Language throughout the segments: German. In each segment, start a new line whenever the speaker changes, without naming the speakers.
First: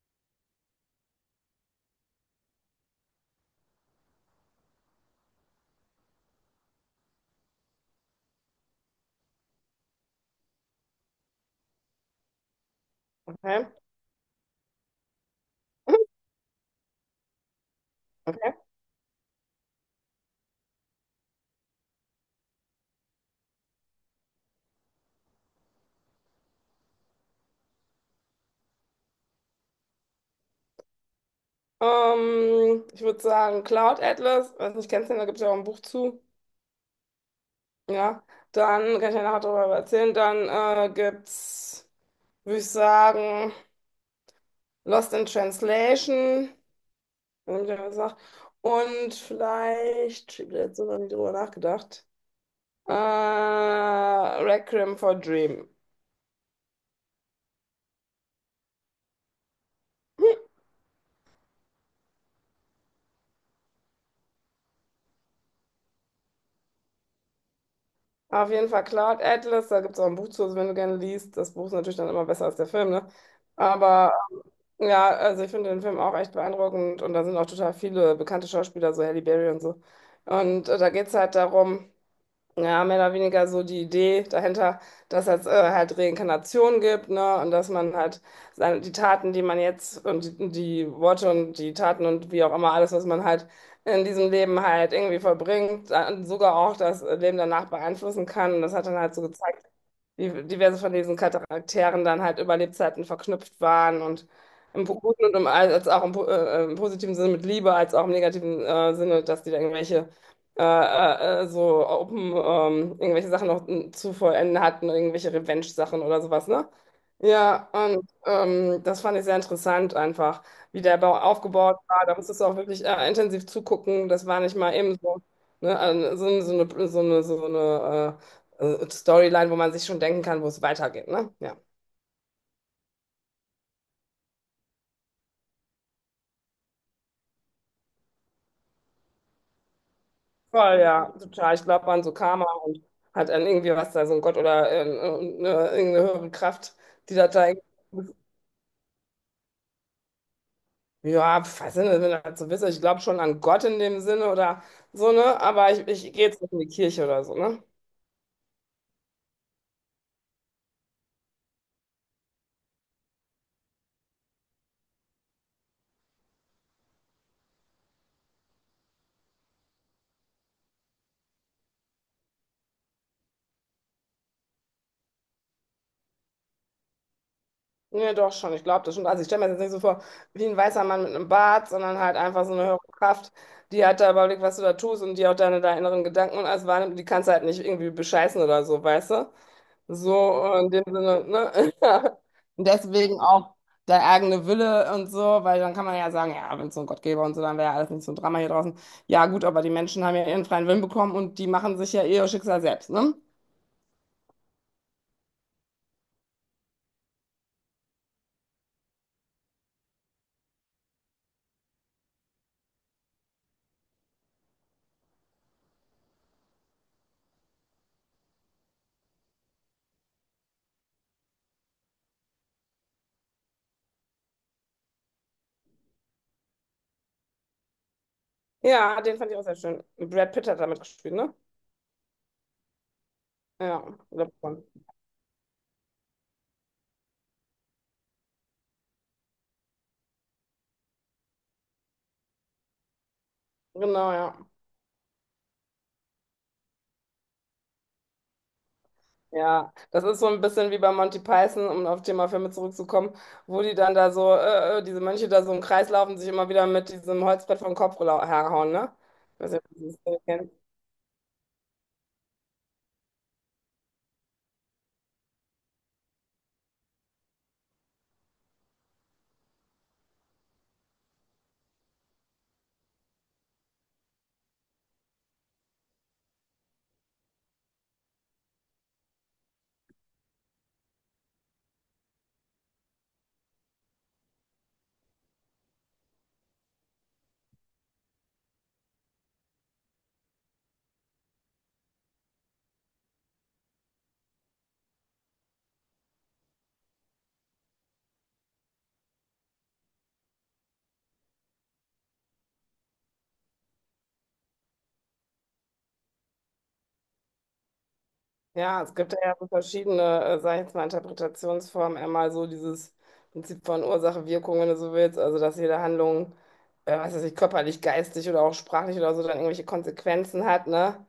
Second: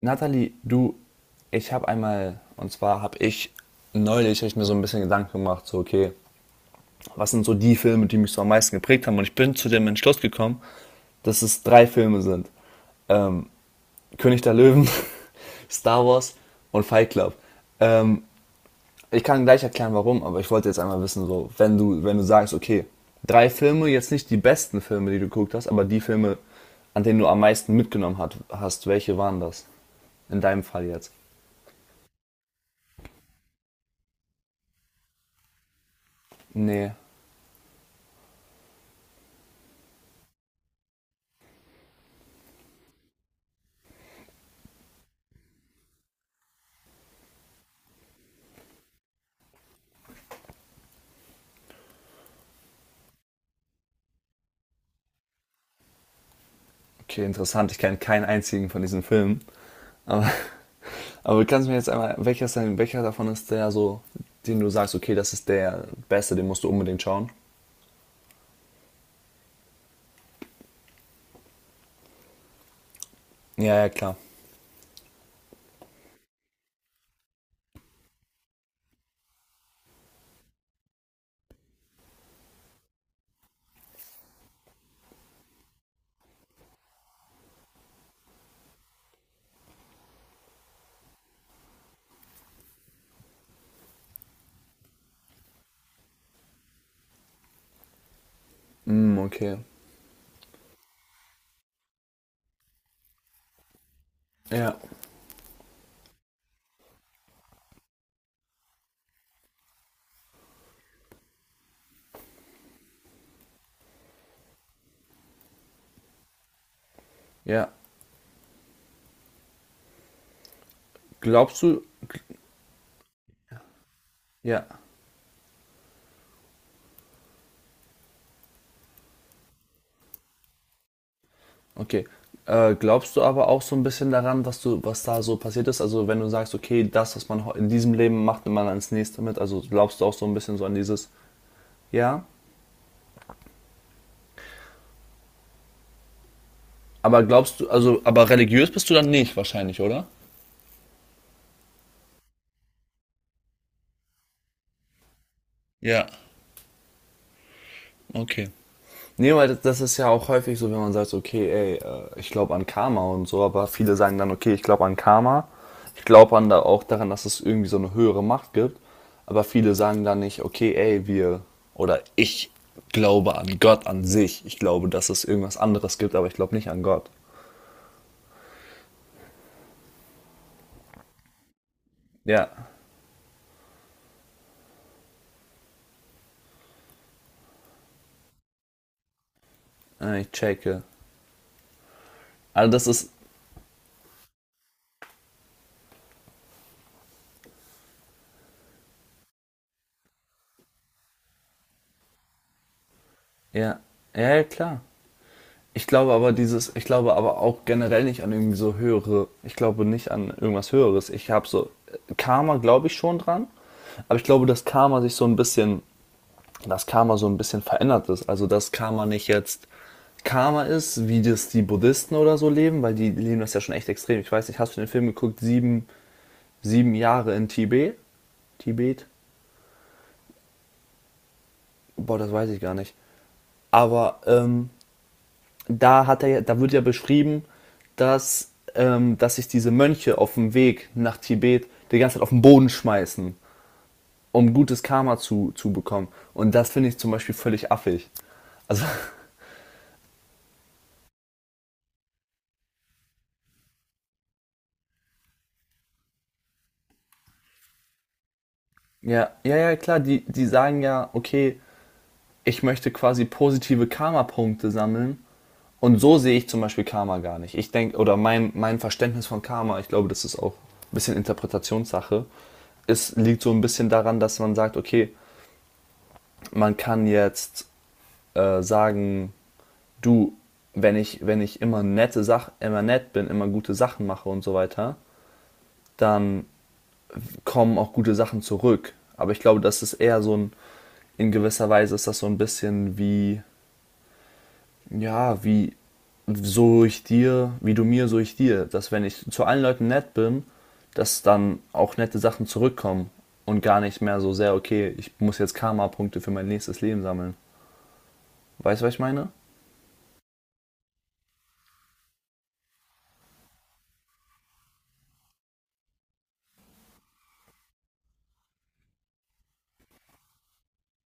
Nathalie, du, ich habe einmal, und zwar habe ich neulich hab ich mir so ein bisschen Gedanken gemacht, so okay, was sind so die Filme, die mich so am meisten geprägt haben? Und ich bin zu dem Entschluss gekommen, dass es drei Filme sind. Ähm,
Okay.
König der Löwen, Star Wars und Fight Club. Ähm,
Okay.
ich kann gleich erklären, warum, aber ich wollte jetzt einmal wissen, so, wenn du sagst, okay, drei Filme, jetzt nicht die besten Filme, die du geguckt hast, aber die Filme, an denen du am meisten hast, welche waren das? In deinem Fall jetzt.
Ich würde sagen Cloud Atlas, weiß nicht, kennst du den, da gibt es ja auch ein Buch zu.
Nee.
Ja, dann kann ich ja nachher darüber erzählen. Dann gibt's, würde ich sagen, Lost in Translation, wenn ich das gesagt. Und vielleicht, ich habe jetzt so noch nie drüber nachgedacht. Requiem for Dream.
Okay, interessant. Ich kenne keinen einzigen von diesen Filmen. Aber kannst du mir jetzt einmal, welcher davon ist der so, den du sagst, okay, das ist der beste, den musst du unbedingt schauen?
Auf jeden Fall Cloud Atlas, da gibt es auch ein Buch zu, also wenn du gerne liest. Das Buch ist natürlich dann immer besser als der Film, ne?
Ja, ja,
Aber
klar.
ja, also ich finde den Film auch echt beeindruckend und da sind auch total viele bekannte Schauspieler, so Halle Berry und so. Und da geht es halt darum, ja, mehr oder weniger so die Idee dahinter, dass es halt Reinkarnation gibt, ne? Und dass man halt seine, die Taten, die man jetzt und die Worte und die Taten und wie auch immer alles, was man halt in diesem Leben halt irgendwie verbringt, dann sogar auch das Leben danach beeinflussen kann. Und das hat dann halt
Hm,
so
okay.
gezeigt, die diverse von diesen Charakteren dann halt über Lebzeiten verknüpft waren und
Ja.
im guten und im, als auch im, im positiven Sinne mit Liebe, als auch im negativen Sinne, dass die da irgendwelche so open, irgendwelche Sachen noch zu vollenden hatten, irgendwelche Revenge-Sachen oder sowas, ne? Ja,
Ja.
und das fand ich sehr interessant einfach, wie der Bau
Glaubst
aufgebaut
du,
war. Da musstest du auch wirklich intensiv zugucken. Das war nicht
ja,
mal eben so, ne? So, so eine Storyline, wo man sich schon denken kann, wo es weitergeht, ne? Ja.
okay. Glaubst du aber auch so ein bisschen daran, was da so passiert ist? Also wenn du sagst, okay, das, was man in diesem Leben macht, nimmt man ans nächste mit. Also glaubst du auch so ein bisschen so an
Voll, ja,
dieses,
total. Ich glaube an so
ja.
Karma und hat an irgendwie was da, so ein Gott oder irgendeine höhere Kraft, die
Aber
das da
glaubst du, also,
irgendwie.
aber religiös bist du dann nicht wahrscheinlich, oder?
Ja, was Sinn, wenn das so ist. Ich glaube schon an Gott in dem Sinne oder so, ne? Aber ich,
Ja,
ich gehe jetzt nicht in die Kirche oder so, ne?
okay. Nee, weil das ist ja auch häufig so, wenn man sagt, so, okay, ey, ich glaube an Karma und so, aber viele sagen dann, okay, ich glaube an Karma, ich glaube an da auch daran, dass es irgendwie so eine höhere Macht gibt, aber viele sagen dann nicht, okay, ey, wir oder ich glaube an Gott an sich, ich glaube, dass es irgendwas anderes gibt, aber ich glaube nicht an Gott.
Ja, doch schon, ich glaube das schon. Also ich stelle mir das jetzt nicht so vor wie ein weißer Mann mit einem Bart, sondern halt einfach so eine
Ja,
höhere Kraft, die hat da überblickt, was du da tust und die auch deine inneren Gedanken und alles wahrnimmt. Die kannst du halt nicht irgendwie bescheißen oder so, weißt du? So
ich
in
checke.
dem Sinne, ne? Und
Also das ist,
deswegen auch der eigene Wille und so, weil dann kann man ja sagen, ja, wenn es so einen Gott gäbe und so, dann wäre ja alles nicht so ein Drama hier draußen. Ja, gut, aber die Menschen haben ja ihren freien Willen bekommen und die machen sich ja eh ihr Schicksal selbst, ne?
ja, ja, ja, klar. Ich glaube aber auch generell nicht an irgendwie so höhere, ich glaube nicht an irgendwas Höheres. Ich habe so, Karma glaube ich schon dran, aber ich glaube, dass Karma sich so ein bisschen, dass Karma so ein bisschen verändert ist. Also, dass Karma nicht jetzt Karma ist, wie das die Buddhisten oder so leben, weil die leben das ja schon echt extrem. Ich weiß nicht, hast du den Film geguckt, sieben Jahre in Tibet?
Ja,
Tibet?
den fand ich auch sehr schön. Brad Pitt hat damit gespielt, ne?
Boah, das weiß ich gar nicht.
Ja, ich
Aber
glaub schon.
da hat er, da wird ja beschrieben, dass sich diese Mönche auf dem Weg nach Tibet die ganze Zeit auf den Boden schmeißen,
Genau, ja.
um gutes Karma zu bekommen. Und das finde ich zum Beispiel völlig affig. Also,
Ja, das ist so ein bisschen wie bei Monty Python, um auf Thema Filme zurückzukommen, wo die dann da so, diese Mönche da so im Kreis laufen, sich immer wieder mit diesem Holzbrett vom Kopf herhauen, ne?
ja,
Ich weiß
ja,
nicht,
ja,
ob du das
klar,
Ding
die
kennst.
sagen ja, okay, ich möchte quasi positive Karma-Punkte sammeln. Und so sehe ich zum Beispiel Karma gar nicht. Ich denke, mein Verständnis von Karma, ich glaube, das ist auch ein bisschen Interpretationssache. Es liegt so ein bisschen daran, dass man sagt, okay, man kann jetzt sagen, du, wenn ich immer nette Sach immer nett bin, immer gute Sachen mache und so weiter, dann kommen auch gute Sachen zurück. Aber ich glaube, das ist eher so ein, in gewisser Weise ist das so ein bisschen wie, ja, wie so ich dir, so ich dir. Dass wenn ich zu allen Leuten nett bin, dass dann auch nette Sachen zurückkommen und gar nicht mehr so sehr, okay, ich muss jetzt Karma-Punkte für mein nächstes Leben sammeln. Weißt
Ja,
du, was
es
ich
gibt
meine?
ja so verschiedene, sag ich jetzt mal, Interpretationsformen. Einmal so dieses Prinzip von Ursache-Wirkung, wenn du so willst. Also, dass jede Handlung, was weiß ich, körperlich, geistig oder auch sprachlich oder so, dann irgendwelche Konsequenzen hat, ne?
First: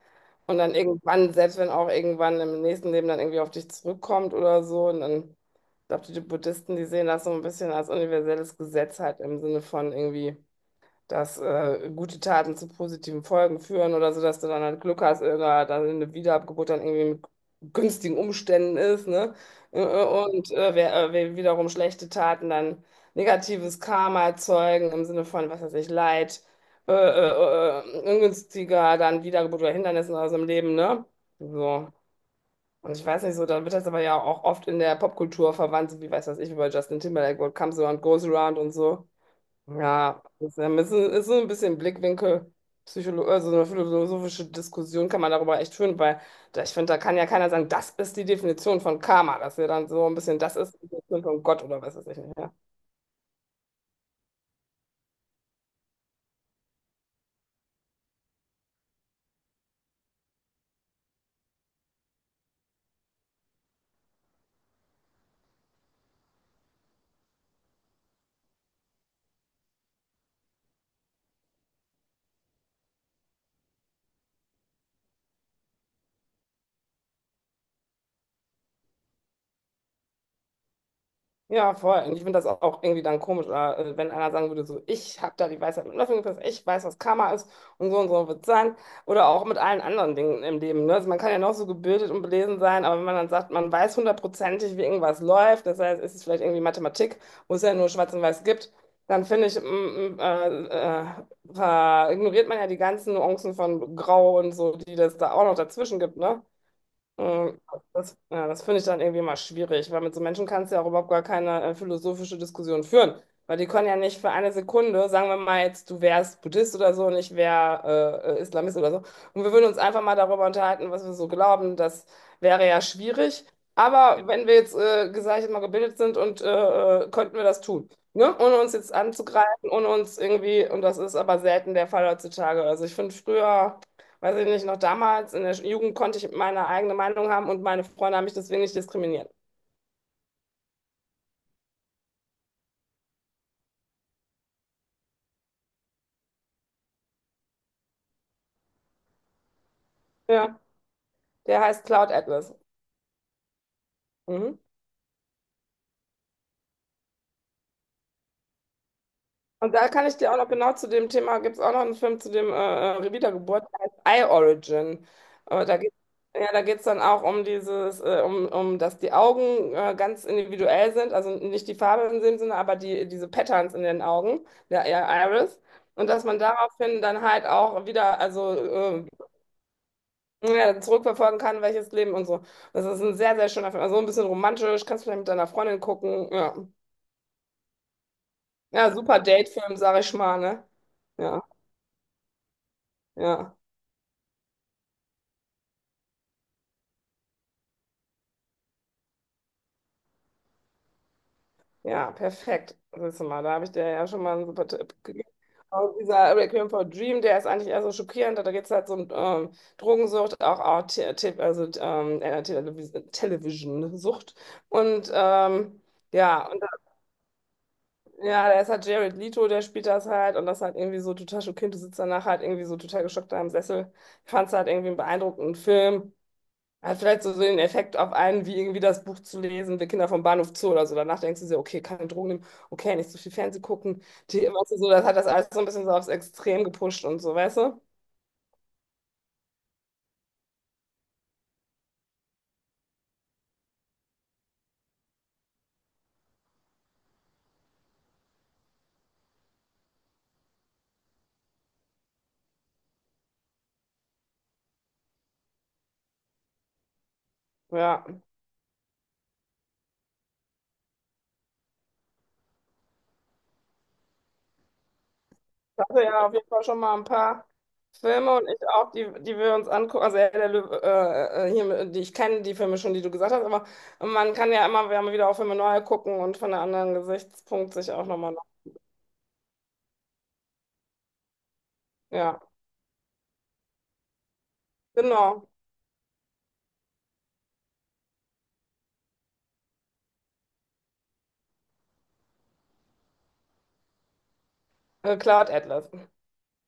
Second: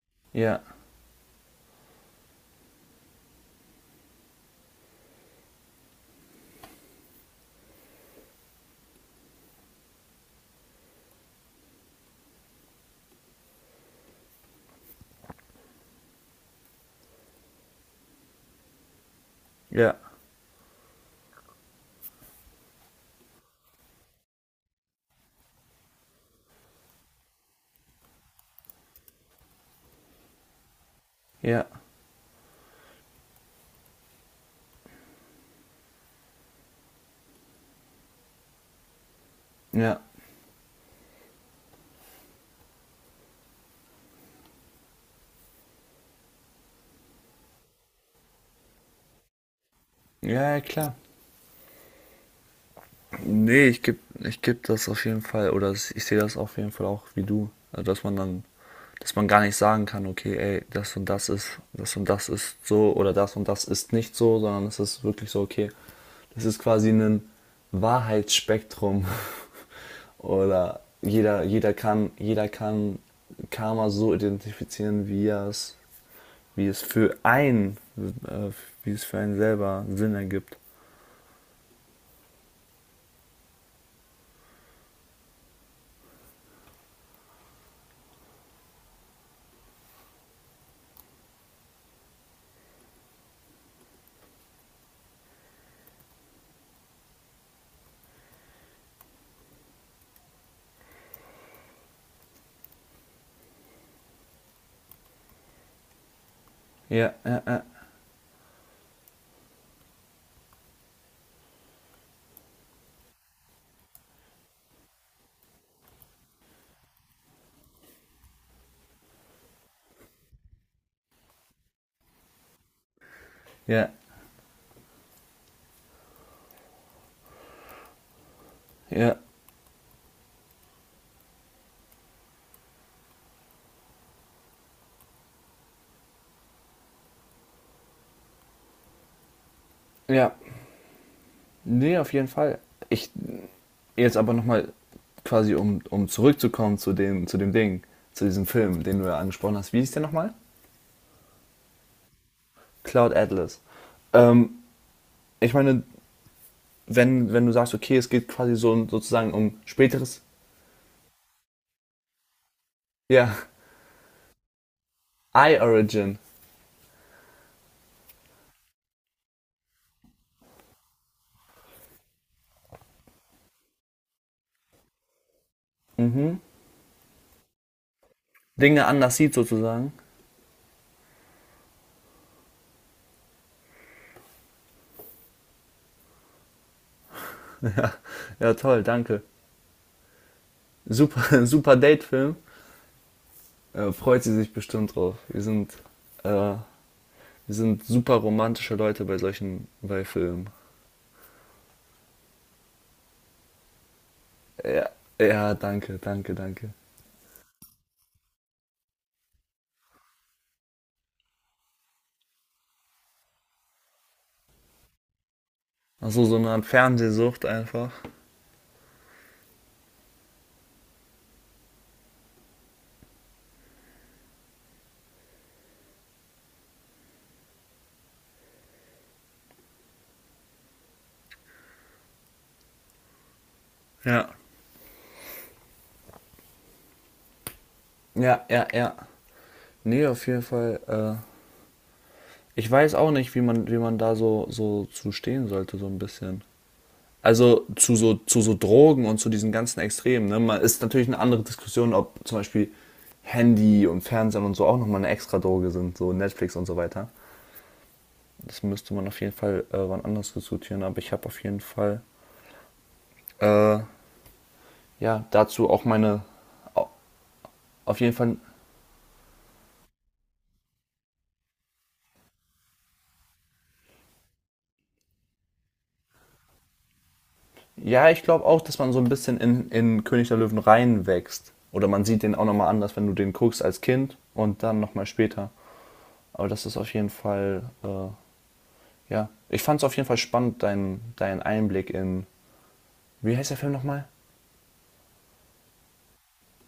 Und
Ja,
dann irgendwann, selbst wenn auch irgendwann im nächsten Leben dann irgendwie auf dich zurückkommt oder so. Und dann, ich glaube, die Buddhisten, die sehen das so ein bisschen als universelles Gesetz halt im Sinne von irgendwie dass gute Taten zu positiven Folgen führen oder so, dass du dann halt Glück hast, da dann eine Wiedergeburt dann irgendwie mit günstigen Umständen ist, ne?
ja,
Und wer wiederum schlechte Taten dann negatives Karma erzeugen im Sinne von, was weiß ich, Leid, ungünstiger dann Wiedergeburt oder Hindernissen aus dem Leben, ne?
ja,
So. Und ich weiß nicht so, dann wird das aber ja auch oft in der Popkultur verwandt, so wie, weiß was ich, wie bei Justin Timberlake, What Comes Around Goes Around und so.
ja.
Ja, das ist ein, ist so ein bisschen Blickwinkel, Psycholo also eine philosophische Diskussion kann man darüber echt führen, weil da, ich finde, da kann ja keiner sagen, das ist die Definition von Karma, dass wir dann so ein bisschen,
Ja,
das
ja,
ist die
klar.
Definition von Gott oder was weiß ich nicht. Ja.
Nee, ich geb das auf jeden Fall, ich sehe das auf jeden Fall auch wie du. Also, dass man dann, dass man gar nicht sagen kann, okay, ey, das und das ist so oder das und das ist nicht so, sondern es ist wirklich so, okay, das ist quasi ein Wahrheitsspektrum. Oder jeder kann Karma so identifizieren, wie es für einen, äh, wie es für einen selber Sinn ergibt.
Ja, voll. Und ich finde das auch irgendwie dann komisch, oder, wenn einer sagen würde, so, ich habe da die Weisheit mit Löffeln gefressen, ich weiß, was Karma ist und so wird es sein. Oder auch mit allen anderen Dingen im Leben. Ne? Also man kann ja noch so gebildet und belesen sein, aber wenn man dann sagt, man weiß hundertprozentig, wie irgendwas läuft, das heißt, ist es vielleicht irgendwie Mathematik, wo es ja nur Schwarz und Weiß gibt, dann finde ich, mm, äh, äh, ignoriert man ja die ganzen Nuancen von Grau und so, die das da auch noch dazwischen gibt, ne?
Ja, ja,
Mm,
ja.
Das, ja, das finde ich dann irgendwie mal schwierig, weil mit so Menschen kannst du ja auch überhaupt gar keine philosophische Diskussion führen, weil die können ja nicht für eine Sekunde, sagen wir mal jetzt, du wärst Buddhist oder so und ich wäre Islamist oder so, und wir würden uns einfach mal darüber unterhalten, was wir so glauben, das wäre ja schwierig,
Ja.
aber wenn wir jetzt, sag ich mal, gebildet sind und könnten wir das tun, ne? Ohne uns jetzt
Ja,
anzugreifen, ohne uns irgendwie, und das ist aber selten der Fall heutzutage, also ich finde früher... Weiß ich nicht, noch damals in der Jugend konnte ich meine eigene Meinung haben und meine Freunde haben mich deswegen nicht diskriminiert.
ja. Nee, auf jeden Fall. Ich jetzt aber nochmal quasi, um zurückzukommen zu dem, zu diesem Film, den du ja angesprochen hast. Wie hieß der nochmal?
Ja, der heißt Cloud Atlas.
Cloud Atlas. Ähm,
Mhm.
ich meine, wenn du sagst, okay, es geht quasi so sozusagen um
Und da kann ich
späteres,
dir auch noch genau zu dem Thema, gibt es auch noch einen Film zu dem
ja,
Wiedergeburt, der heißt Eye Origin.
Eye
Äh, da geht,
Origin.
ja, da geht's dann auch um dieses, dass die Augen ganz individuell sind, also nicht die Farbe in dem Sinne, aber die, diese Patterns in den Augen, der Iris. Und dass man daraufhin dann halt auch wieder, also
Dinge anders sieht sozusagen.
ja, zurückverfolgen kann, welches Leben und so. Das ist ein sehr, sehr schöner Film. Also ein bisschen romantisch, kannst du vielleicht mit deiner Freundin gucken. Ja,
Ja, toll,
ja super
danke.
Date-Film, sag ich mal, ne? Ja,
Super, super Date-Film.
ja,
Freut sie sich bestimmt drauf. Äh, wir sind super romantische Leute bei bei Filmen.
ja, perfekt. Siehst du mal, da habe ich dir ja schon mal einen super
Ja,
Tipp gegeben.
ja, danke,
Und
danke,
dieser
danke.
Requiem for a Dream, der ist eigentlich eher so schockierend, da geht es halt so um Drogensucht, auch, auch also, Television-Sucht. Und
Also so eine
ja,
Art Fernsehsucht einfach.
ja, da ist halt Jared Leto, der spielt das halt und das halt irgendwie so total schockierend. Du sitzt danach halt irgendwie so total geschockt da im Sessel. Ich fand es halt irgendwie einen beeindruckenden Film. Hat vielleicht so so den Effekt auf einen, wie irgendwie das Buch zu lesen, Wir Kinder vom Bahnhof Zoo oder so. Danach denkst du dir, okay, keine Drogen nehmen, okay, nicht so viel Fernsehen gucken.
Ja.
Die, weißt du, so, das hat das alles so ein bisschen so aufs Extrem gepusht und so, weißt du?
Ja, ja, ja. Nee, auf jeden Fall. Ich weiß auch nicht, wie man da so, so zu stehen sollte, so ein bisschen. Also zu so Drogen und zu diesen ganzen Extremen. Ne? Man ist natürlich eine andere Diskussion, ob zum Beispiel Handy und Fernsehen und so auch nochmal eine extra Droge sind, so Netflix und so weiter.
Ja.
Das müsste man auf jeden Fall wann anders diskutieren, aber ich habe auf jeden Fall äh, ja dazu auch
Also
meine
ja, auf jeden Fall schon mal ein paar
auf jeden Fall
Filme und ich auch, die, die wir uns angucken. Also Herr der Löwe, hier, die ich kenne, die Filme schon, die du gesagt hast, aber man kann ja immer, wir haben wieder auch Filme neu gucken und von einem anderen Gesichtspunkt sich auch
Ja, ich
nochmal.
glaube auch, dass man so ein bisschen in König der Löwen reinwächst. Oder man sieht den
Ja,
auch nochmal anders, wenn du den guckst als Kind und dann nochmal später.
genau.
Aber das ist auf jeden Fall, ja. Ich fand es auf jeden Fall spannend, dein Einblick in, wie heißt der Film nochmal?
Cloud Atlas.